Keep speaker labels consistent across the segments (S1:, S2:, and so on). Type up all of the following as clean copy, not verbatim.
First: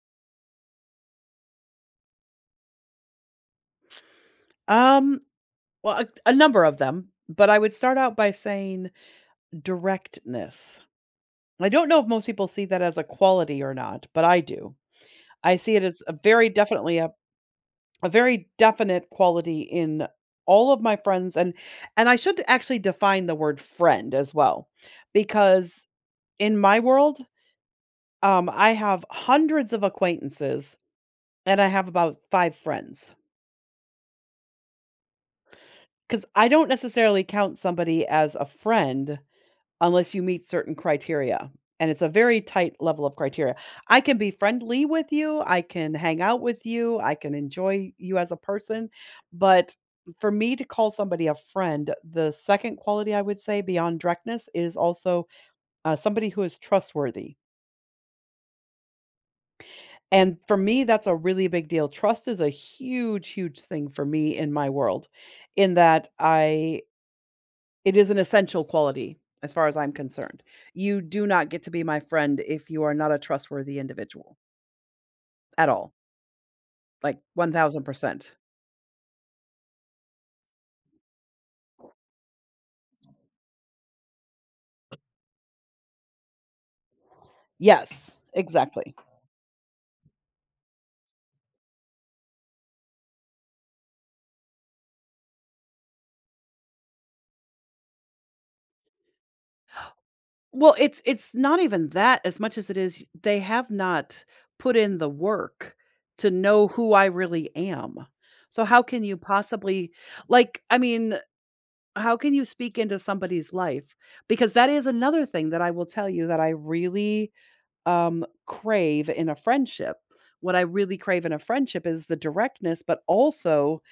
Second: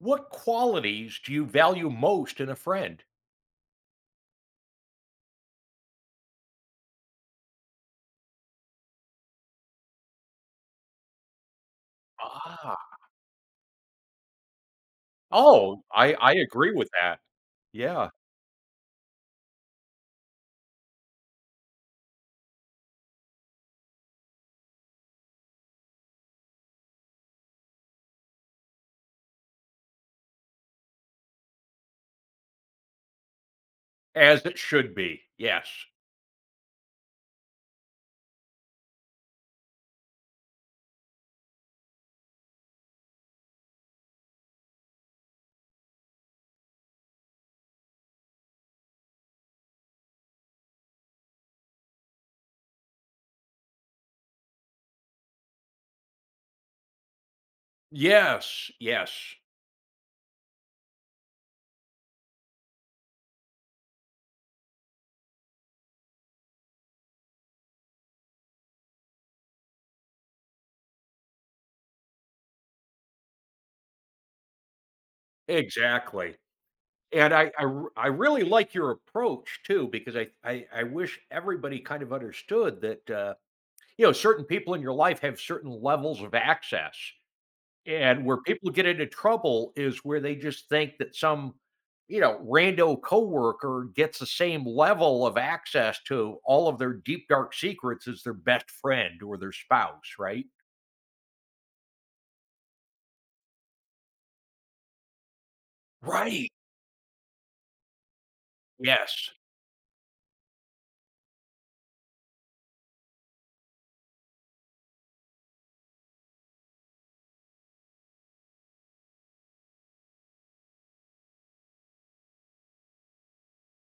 S1: What qualities do you value most in a friend?
S2: Um, a number of them, but I would start out by saying directness. I don't know if most people see that
S1: Ah,
S2: as a quality or not, but I do. I see it
S1: oh,
S2: as
S1: I I agree with that.
S2: a
S1: Yeah,
S2: very definite quality in all of my friends, and I should actually define the word friend as well because in my world, I have hundreds of acquaintances and I have about 5 friends.
S1: as it should be. Yes.
S2: Cuz I don't necessarily count somebody as a friend unless you meet certain criteria, and it's a very tight level of criteria. I can be friendly with you, I can hang out with you, I can enjoy you as a person, but for me to call somebody a friend, the second quality I would say beyond directness is also somebody who is trustworthy,
S1: Yes, yes,
S2: and for me, that's a really big deal. Trust is a huge, huge thing for me in my world in that I It is an essential quality as far as I'm concerned. You do not get to be my friend if you are not a trustworthy individual at all,
S1: exactly.
S2: like
S1: And I
S2: 1000%.
S1: really like your approach too because I wish everybody kind of understood that, you know, certain people in your life have certain levels of access.
S2: Yes,
S1: And where people get
S2: exactly.
S1: into trouble is where they just think that some, you know, rando coworker gets the same level of access to all of their deep, dark secrets as their best friend or their spouse, right?
S2: Well, it's not even that as much as it is they have not put in the work to
S1: Right.
S2: know who I really am. So how can you
S1: Yes.
S2: possibly like I mean, how can you speak into somebody's life? Because that is another thing that I will tell you that I really crave in a friendship. What I really crave in a friendship is the directness, but also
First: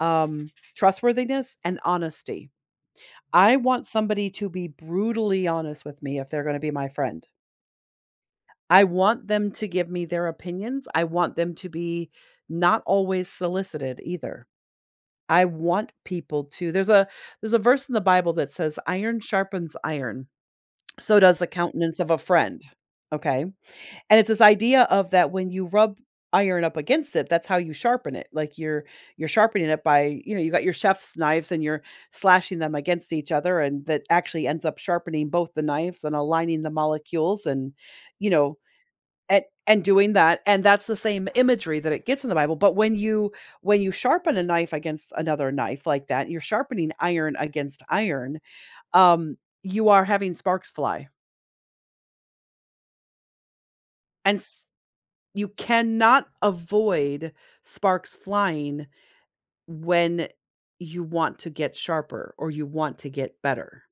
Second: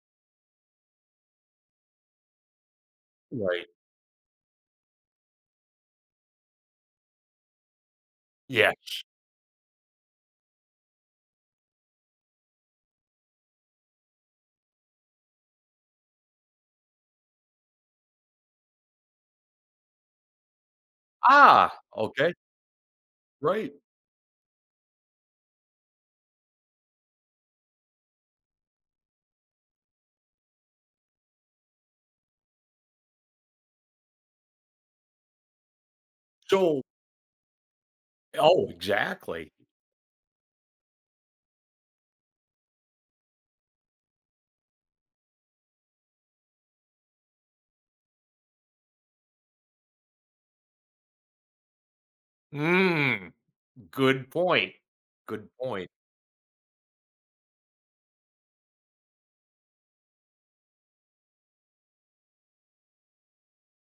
S2: um, trustworthiness and honesty. I
S1: Right.
S2: want somebody to be brutally honest with me if they're going to be my friend. I
S1: Yes.
S2: want them to give me their opinions. I want them to be not always solicited either. I want people to there's a verse in the Bible that says iron sharpens iron. So does the
S1: Ah,
S2: countenance of a
S1: okay.
S2: friend. Okay.
S1: Right.
S2: And it's this idea of that when you rub iron up against it, that's how you sharpen it. Like you're sharpening it by, you know, you got your chef's knives and you're slashing them against each other and that actually ends up sharpening both the knives and aligning the
S1: So
S2: molecules and you know,
S1: oh,
S2: and
S1: exactly.
S2: and doing that. And that's the same imagery that it gets in the Bible. But when you sharpen a knife against another knife like that, you're sharpening iron against iron, um, you are having sparks fly.
S1: Mm, good
S2: And
S1: point.
S2: you
S1: Good point.
S2: cannot avoid sparks flying when you want to get sharper or you want to get better.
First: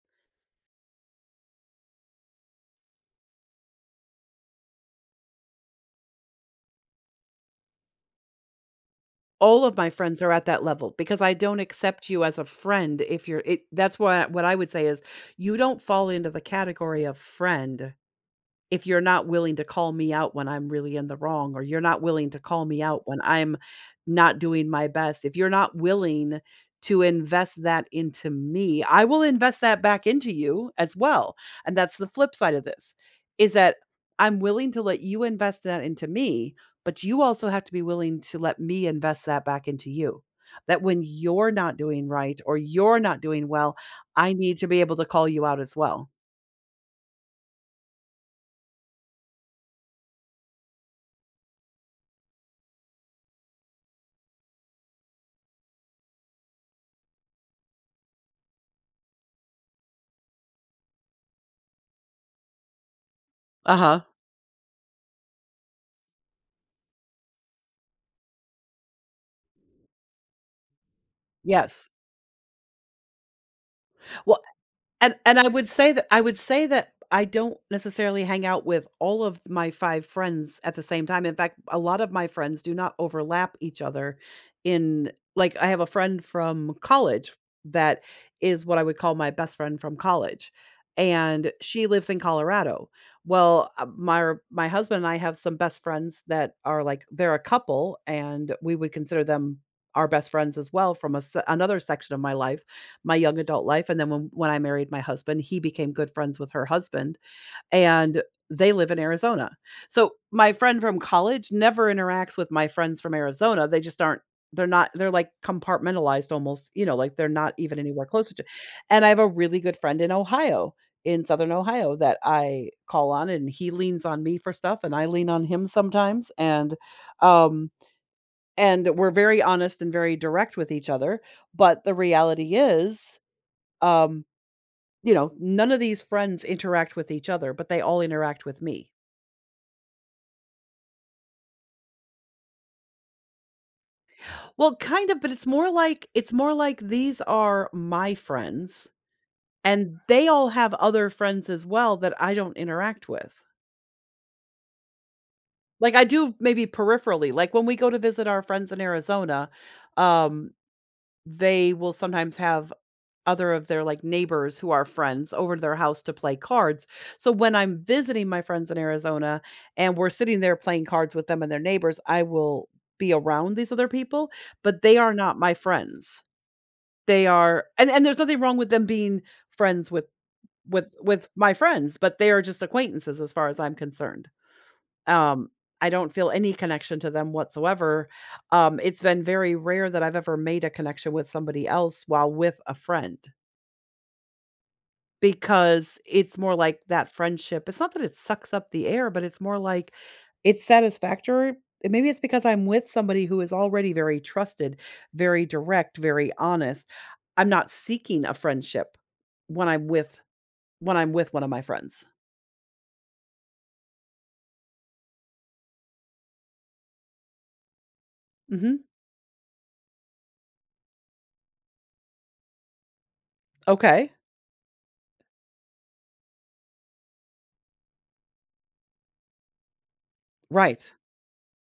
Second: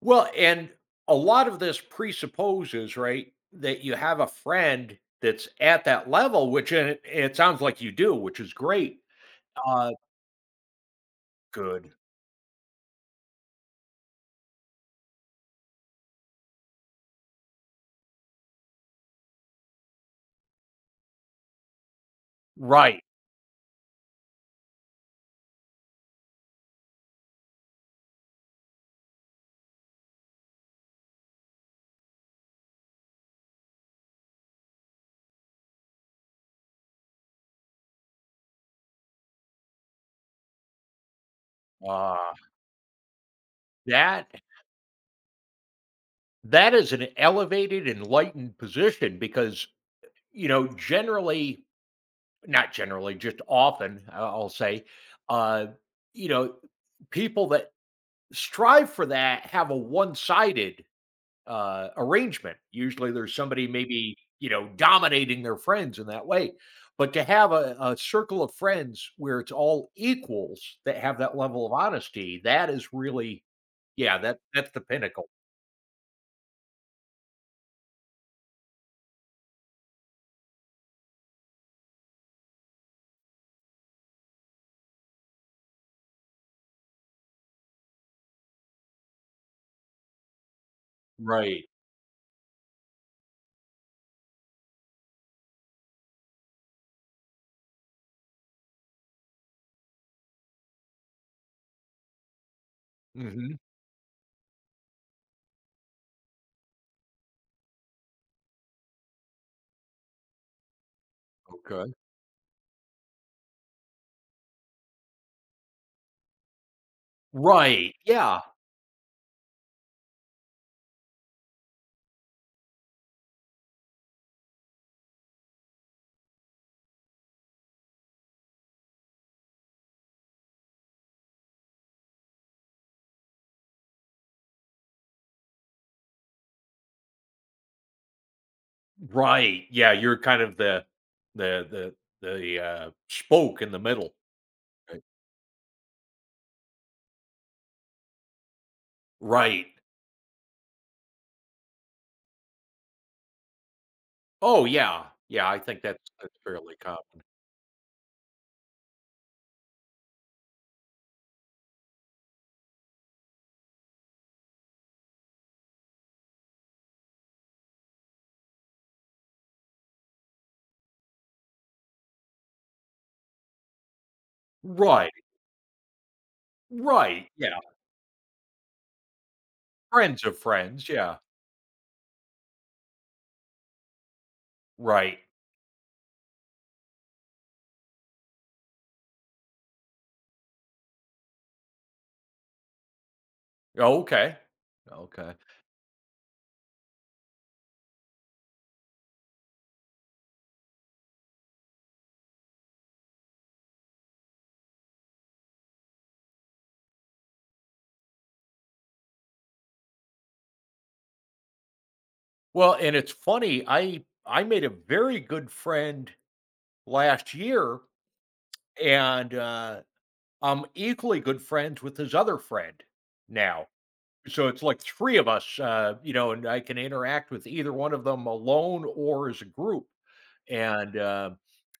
S1: Well, and a lot of this presupposes, right, that you have a friend that's at that level, which it sounds like you do, which is great.
S2: All of my
S1: Uh,
S2: friends are at that level because I don't
S1: good.
S2: accept you as a friend if that's why what I would say is you don't fall into the category of friend if you're not willing to call me out when I'm really in the wrong, or you're not willing to call me out
S1: Right.
S2: when I'm not doing my best, if you're not willing to invest that into me, I will invest that back into you as well. And that's the flip side of this is that I'm willing to let you invest that into me, but you also have to be willing to let me invest that back into you. That when you're not doing
S1: Uh,
S2: right or you're not doing well,
S1: that
S2: I need to be able to call you out as well.
S1: that is an elevated, enlightened position because, you know, generally, not generally, just often, I'll say, uh, you know, people that strive for that have a one-sided arrangement. Usually there's somebody
S2: Uh huh.
S1: maybe, you know, dominating their friends in that way. But to have a circle of friends where it's all equals that have that level of
S2: Yes.
S1: honesty, that is really, yeah, that
S2: Well,
S1: that's the
S2: And
S1: pinnacle.
S2: and I would say that I don't necessarily hang out with all of my 5 friends at the same time. In fact, a lot of my friends do not overlap each other in like, I have a friend from college that is what I would call my best friend from college, and
S1: Right.
S2: she lives in Colorado. Well, my husband and I have some best friends that are, like, they're a couple, and we would consider them our best friends as well from a s another section of my life, my young
S1: Hmm.
S2: adult life, and then when I married my husband, he became good friends with her husband, and they live in Arizona. So, my friend from college
S1: Okay.
S2: never interacts with my friends from Arizona, they just aren't they're not they're, like, compartmentalized almost, you know, like, they're not even
S1: Right.
S2: anywhere close
S1: Yeah.
S2: to and I have a really good friend in Ohio, in Southern Ohio, that I call on, and he leans on me for stuff, and I lean on him sometimes, um and we're very honest and very direct with each other, but the reality is um, you know, none of these friends interact with each other, but they all interact with me.
S1: Right. Yeah. You're kind of the the spoke in the middle.
S2: Well,
S1: Right.
S2: kind of, but it's more like these are my friends
S1: Right.
S2: and they all have other friends as well that I don't interact with.
S1: Oh yeah. Yeah. I think
S2: Like I do
S1: that's
S2: maybe
S1: fairly common.
S2: peripherally. Like when we go to visit our friends in Arizona, um, they will sometimes have other of their like neighbors who are friends over to their house to play cards. So when I'm visiting my friends in Arizona and we're sitting there playing cards with them and their neighbors, I will be around these other people, but they
S1: Right.
S2: are not my friends. They
S1: Right. Yeah.
S2: are and There's nothing wrong with them being friends with
S1: Friends of friends.
S2: with
S1: Yeah.
S2: with my friends, but they are just acquaintances as far as I'm concerned.
S1: Right.
S2: Um I don't feel any connection to them whatsoever. It's been very rare that I've ever made a connection with somebody else while with a friend.
S1: Okay. Okay.
S2: Because it's more like that friendship it's not that it sucks up the air, but it's more like it's satisfactory and maybe it's because I'm with somebody who is already very trusted, very direct, very honest. I'm not seeking a friendship when I'm with when I'm with one of my friends.
S1: Well, and it's funny, I made a very good friend last year,
S2: Mhm.
S1: and, I'm equally good friends with his other friend now.
S2: Okay.
S1: So it's like 3 of us, you know, and I can interact with either one of them alone or as a group.
S2: Right.
S1: And,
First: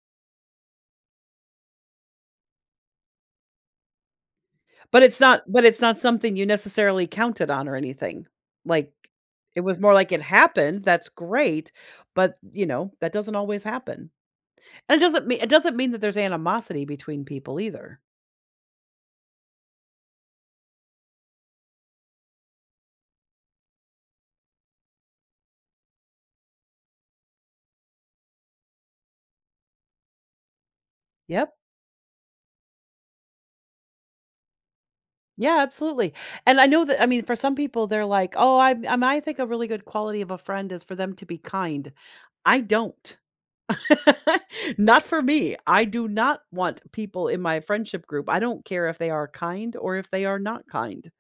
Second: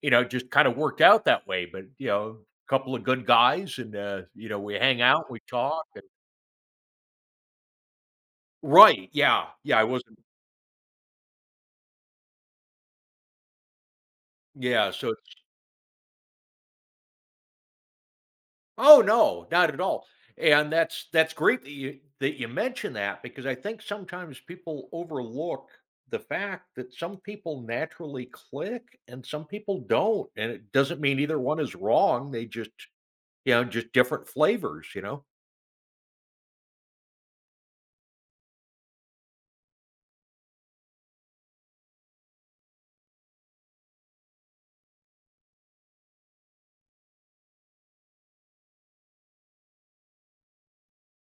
S1: you know, it just kinda worked out that way, but, you know, a couple of good guys and, you know, we hang
S2: But it's
S1: out, we
S2: not but it's
S1: talk,
S2: not
S1: and
S2: something you necessarily counted on or anything. Like,
S1: right, yeah,
S2: it
S1: yeah,
S2: was
S1: I
S2: more like
S1: wasn't.
S2: it happened, that's great, but, you know, that doesn't always happen.
S1: Yeah,
S2: And it
S1: so
S2: doesn't mean it doesn't mean that there's animosity between people either.
S1: oh no, not at all. And that's great that you mention that because I think sometimes people overlook the fact that some people naturally click and some people don't. And it doesn't mean either
S2: Yep.
S1: one is wrong. They just, you know, just different flavors, you know.
S2: Yeah, absolutely. And I know that I mean, for some people, they're like, "Oh, I think a really good quality of a friend is for them to be kind." I don't. Not for me. I do not want people in my friendship group I don't care if they are kind or if they are not kind.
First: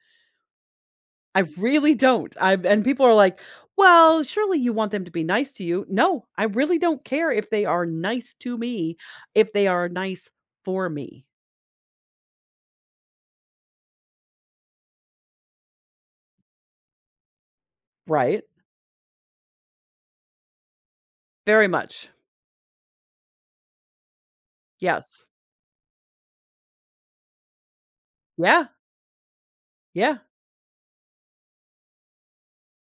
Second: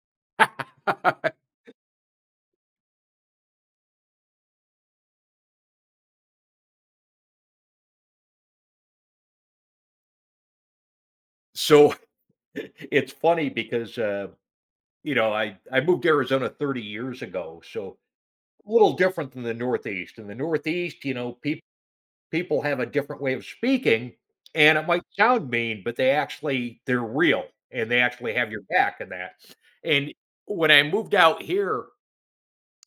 S2: I really don't. I and people are like, "Well, surely you want them to be nice to you." No, I really don't care if they are nice to me, if they are nice for me,
S1: So it's funny because you know, I moved to Arizona 30 years ago, so
S2: right?
S1: a little different than the Northeast. In the Northeast, you know, people
S2: Very much.
S1: people have a different way of speaking, and it might
S2: Yes.
S1: sound mean, but they actually they're real and they actually have your
S2: Yeah.
S1: back in that. And
S2: Yeah.
S1: when I moved out here,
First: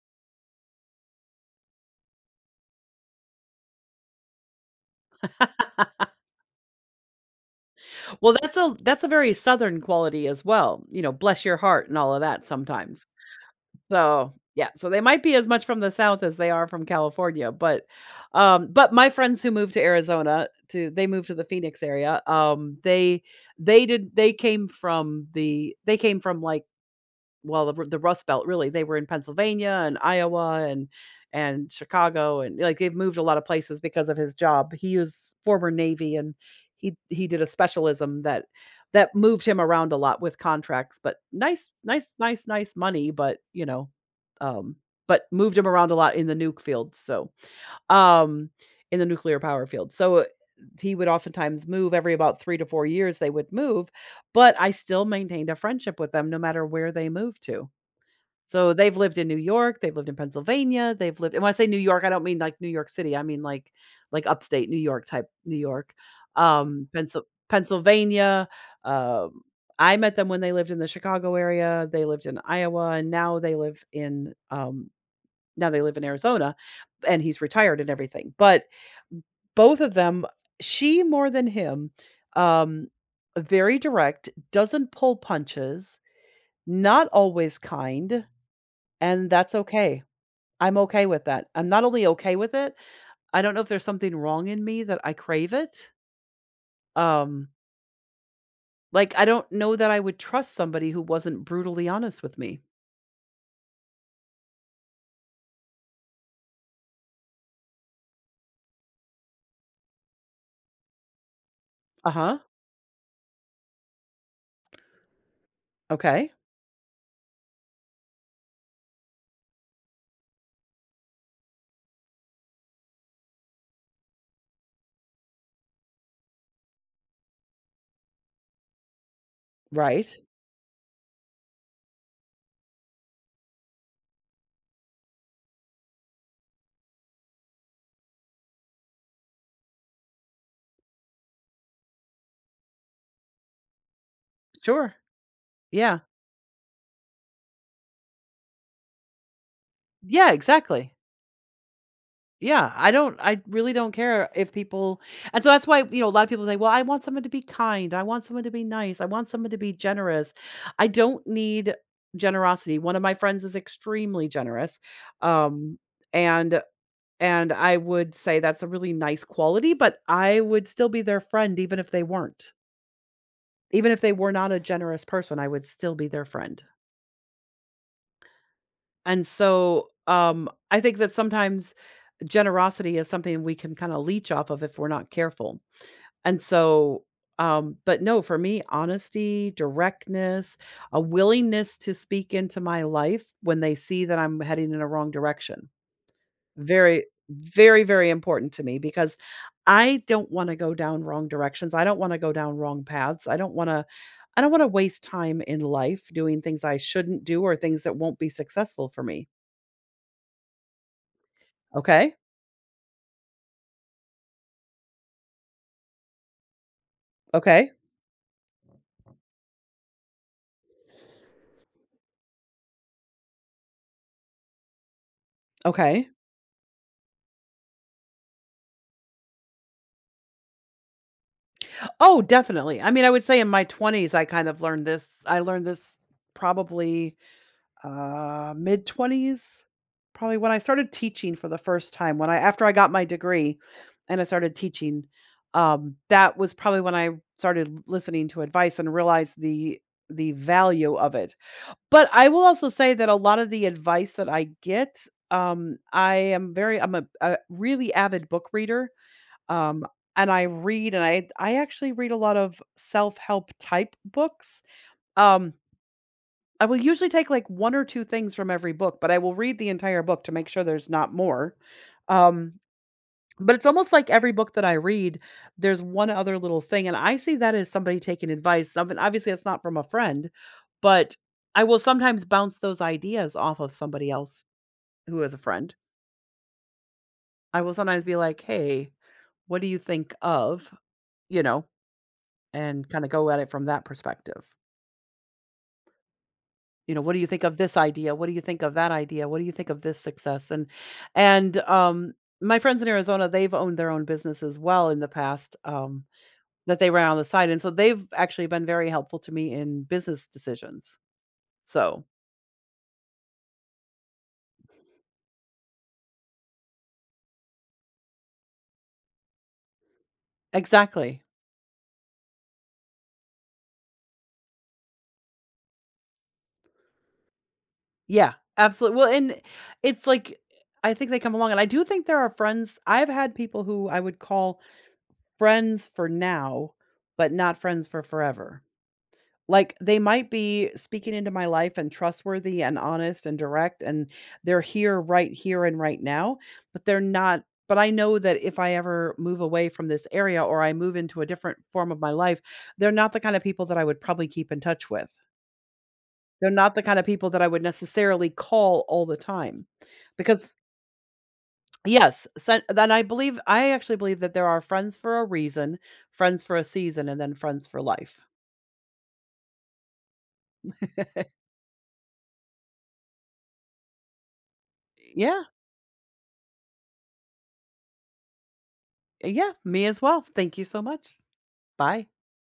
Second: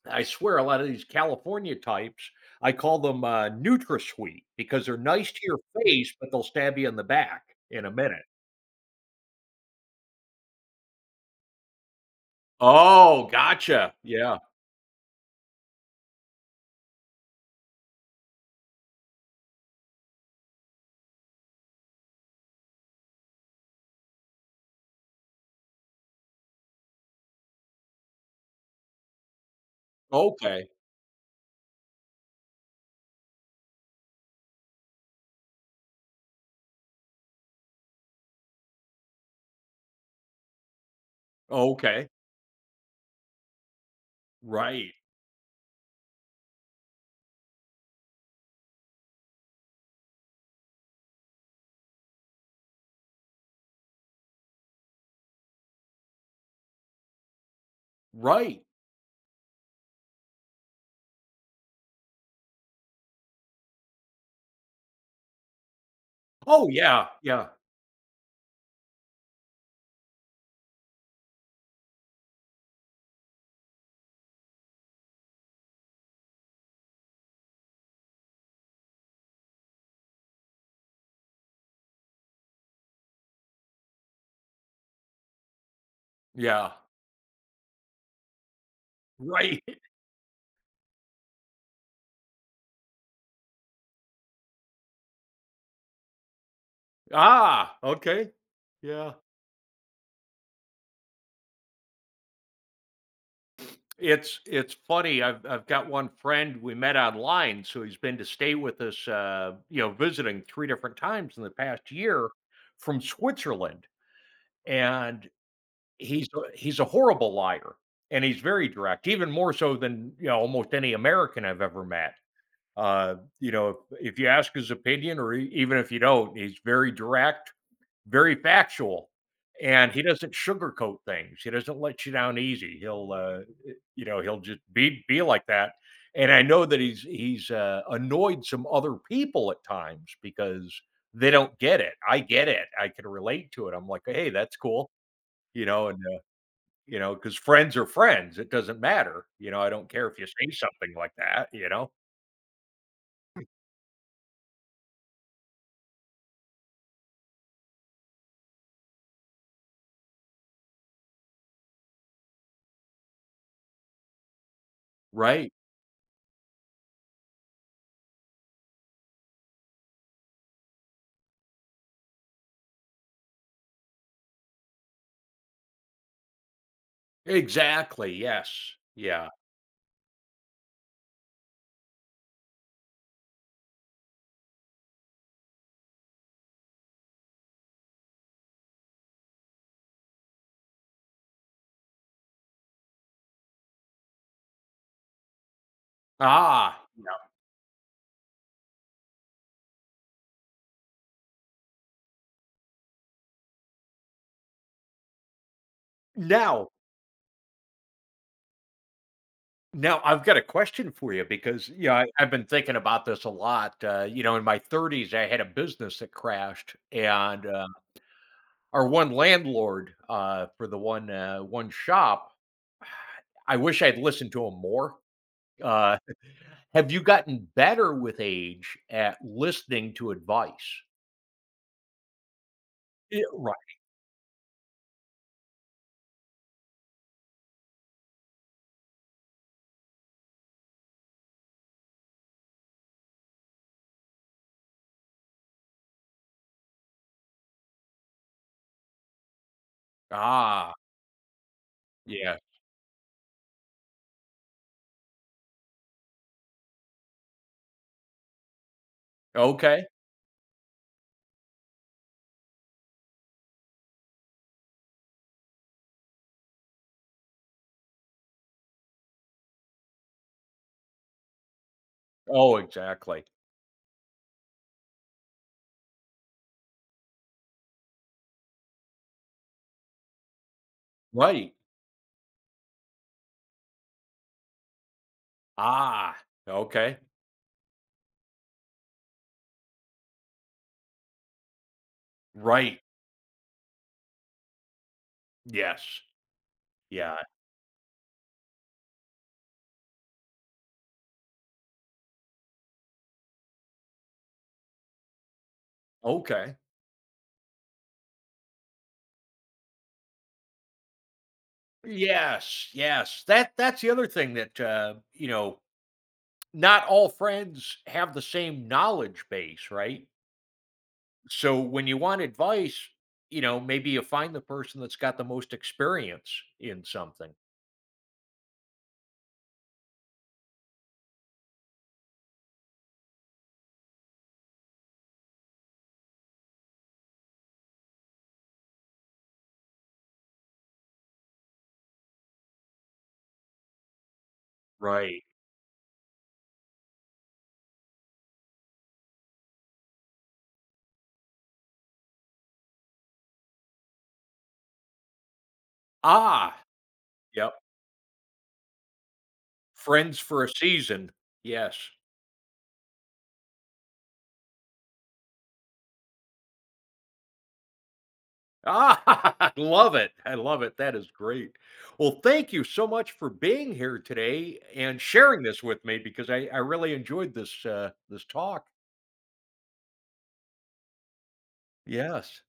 S1: I swear a lot of these California types, I call them NutraSweet because they're nice to your face, but they'll stab you in the back in a minute.
S2: Well, that's a very southern quality as well, you know, bless your heart and all of that sometimes.
S1: Oh, gotcha.
S2: So,
S1: Yeah.
S2: yeah, so they might be as much from the South as they are from California, but my friends who moved to Arizona to they moved to the Phoenix area, they came from like, well, the Rust Belt, really, they were in Pennsylvania and Iowa
S1: Okay.
S2: and Chicago, and, like, they've moved a lot of places because of his job. He is former Navy, and he did a specialism that moved him around a lot with contracts, but nice
S1: Okay.
S2: nice nice nice money, but, you know, um,
S1: Right.
S2: but moved him around a lot in the nuke field, so um, in the nuclear power field. So, he would oftentimes move every about 3 to 4 years, they would move, but I still maintained a friendship with them no matter where they moved to.
S1: Right.
S2: So, they've lived in New York, they've lived in Pennsylvania, they've lived and when I say New York, I don't mean like New York City, I mean like upstate New York type New York,
S1: Oh, yeah.
S2: Pensil
S1: Yeah.
S2: Pennsylvania, um, I met them when they lived in the Chicago area, they lived in Iowa, and now they live in, Arizona, and he's retired and everything, but both of them she more than him, um, very direct, doesn't pull punches,
S1: Yeah.
S2: not always kind, and that's
S1: Right.
S2: okay. I'm okay with that. I'm not only okay with it, I don't know if there's something wrong in me that I crave it. Um,
S1: Ah, okay.
S2: like,
S1: Yeah.
S2: I don't know that I would trust somebody who wasn't brutally honest with me.
S1: It's funny, I've got one friend we met online, so he's been to stay with us, you know, visiting 3 different times in the past year
S2: Uh-huh.
S1: from Switzerland, and he's
S2: Okay.
S1: a horrible liar, and he's very direct, even more so than, you know, almost any American I've ever met. You know, if you ask his opinion or e even if you don't, he's very direct, very factual, and he
S2: Right.
S1: doesn't sugarcoat things. He doesn't let you down easy. You know, he'll just be like that. And I know that he's annoyed some other people at times because they don't get it. I get it. I can relate to it. I'm like, "Hey, that's cool,"
S2: Sure.
S1: you know, and,
S2: Yeah.
S1: you know, because friends are friends. It doesn't matter. You know, I don't care if you
S2: Yeah,
S1: say
S2: exactly.
S1: something like that, you know?
S2: Yeah, I really don't care if people and so that's why, you know, a lot of people say, "Well, I want someone to be kind. I want someone to be nice. I want someone to be generous." I don't need generosity. One of my friends is extremely generous.
S1: Right.
S2: Um and and I would say that's a really nice quality, but I would still be their friend even if they weren't. Even if they were not a generous person, I would still be their friend.
S1: Exactly, yes.
S2: And
S1: Yeah.
S2: so, I think that sometimes generosity is something we can kind of leech off of if we're not careful. And so, but no, for me, honesty, directness, a willingness to speak into my life when they see that I'm heading in a wrong direction.
S1: Ah,
S2: Very,
S1: yeah.
S2: very, very important to me because I don't want to go down wrong directions. I don't want to go down wrong paths. I don't want to waste time in life doing things
S1: Now
S2: I shouldn't do or things that won't be successful for me.
S1: Now, I've got a question for you because, you know, I,
S2: Okay.
S1: I've been thinking about this a lot. You know, in my 30s, I had a business that crashed, and
S2: Okay.
S1: our one landlord for the one one shop. I wish I'd listened to him more. Uh,
S2: Okay.
S1: have you gotten better with age at listening to advice?
S2: Oh, definitely. I mean, I would
S1: Yeah,
S2: say in
S1: right.
S2: my 20s, I kind of learned this. I learned this probably, mid-20s, probably when I started teaching for the first time, when I after I got my degree and I started teaching, that was probably when I started listening to advice and realized the
S1: Ah,
S2: value of it. But I
S1: yeah.
S2: will also say that a lot of the advice that I get, I am very I'm a really avid book reader. Um,
S1: Okay.
S2: and I read and I actually read a lot of self-help type books. Um, I will usually take like one or two things from every book, but I will read the entire book to make sure there's not more. Um,
S1: Oh, exactly.
S2: but it's almost like every book that I read, there's one other little thing, and I see that as somebody taking advice. Something obviously, that's not from a friend, but
S1: Right.
S2: I will sometimes bounce those ideas off of somebody else who is a friend.
S1: Ah, okay.
S2: I will sometimes be like, "Hey, what do you think of?" You know,
S1: Right.
S2: and kinda go at it from that perspective.
S1: Yes.
S2: You know, what
S1: Yeah.
S2: do you think of this idea? What do you think of that idea? What do you think of this success? And my friends in Arizona, they've owned their own business as well in the past,
S1: Okay.
S2: that they ran on the side. And so they've actually been very helpful to me in business decisions. So,
S1: Yes, yes. That that's the other thing that, you know, not all friends have the same knowledge base, right?
S2: exactly.
S1: So when you want advice, you know, maybe you find the person that's got the most experience in something.
S2: Yeah, absolutely. Well, and it's like I think they come along and I do think there are friends. I've had people who I would call friends for now, but not friends for forever. Like, they might be speaking into my life and trustworthy and honest and direct, and they're here,
S1: Right.
S2: right here and right now, but they're not, but I know that if I ever move away from this area or I move into a different form of my life, they're not the kind of people that I would probably keep in touch with. They're
S1: Ah,
S2: not the kind of people that I
S1: yep.
S2: would necessarily call all the time
S1: Friends for a
S2: because
S1: season. Yes.
S2: yes, sen then I actually believe that there are friends for a reason, friends for a season, and then friends for life.
S1: Ah, I love it. I love it. That is great. Well, thank you so much for being here today and
S2: Yeah.
S1: sharing this with me because I really enjoyed this this talk.
S2: Yeah, me as well. Thank you so much. Bye.
S1: Yes.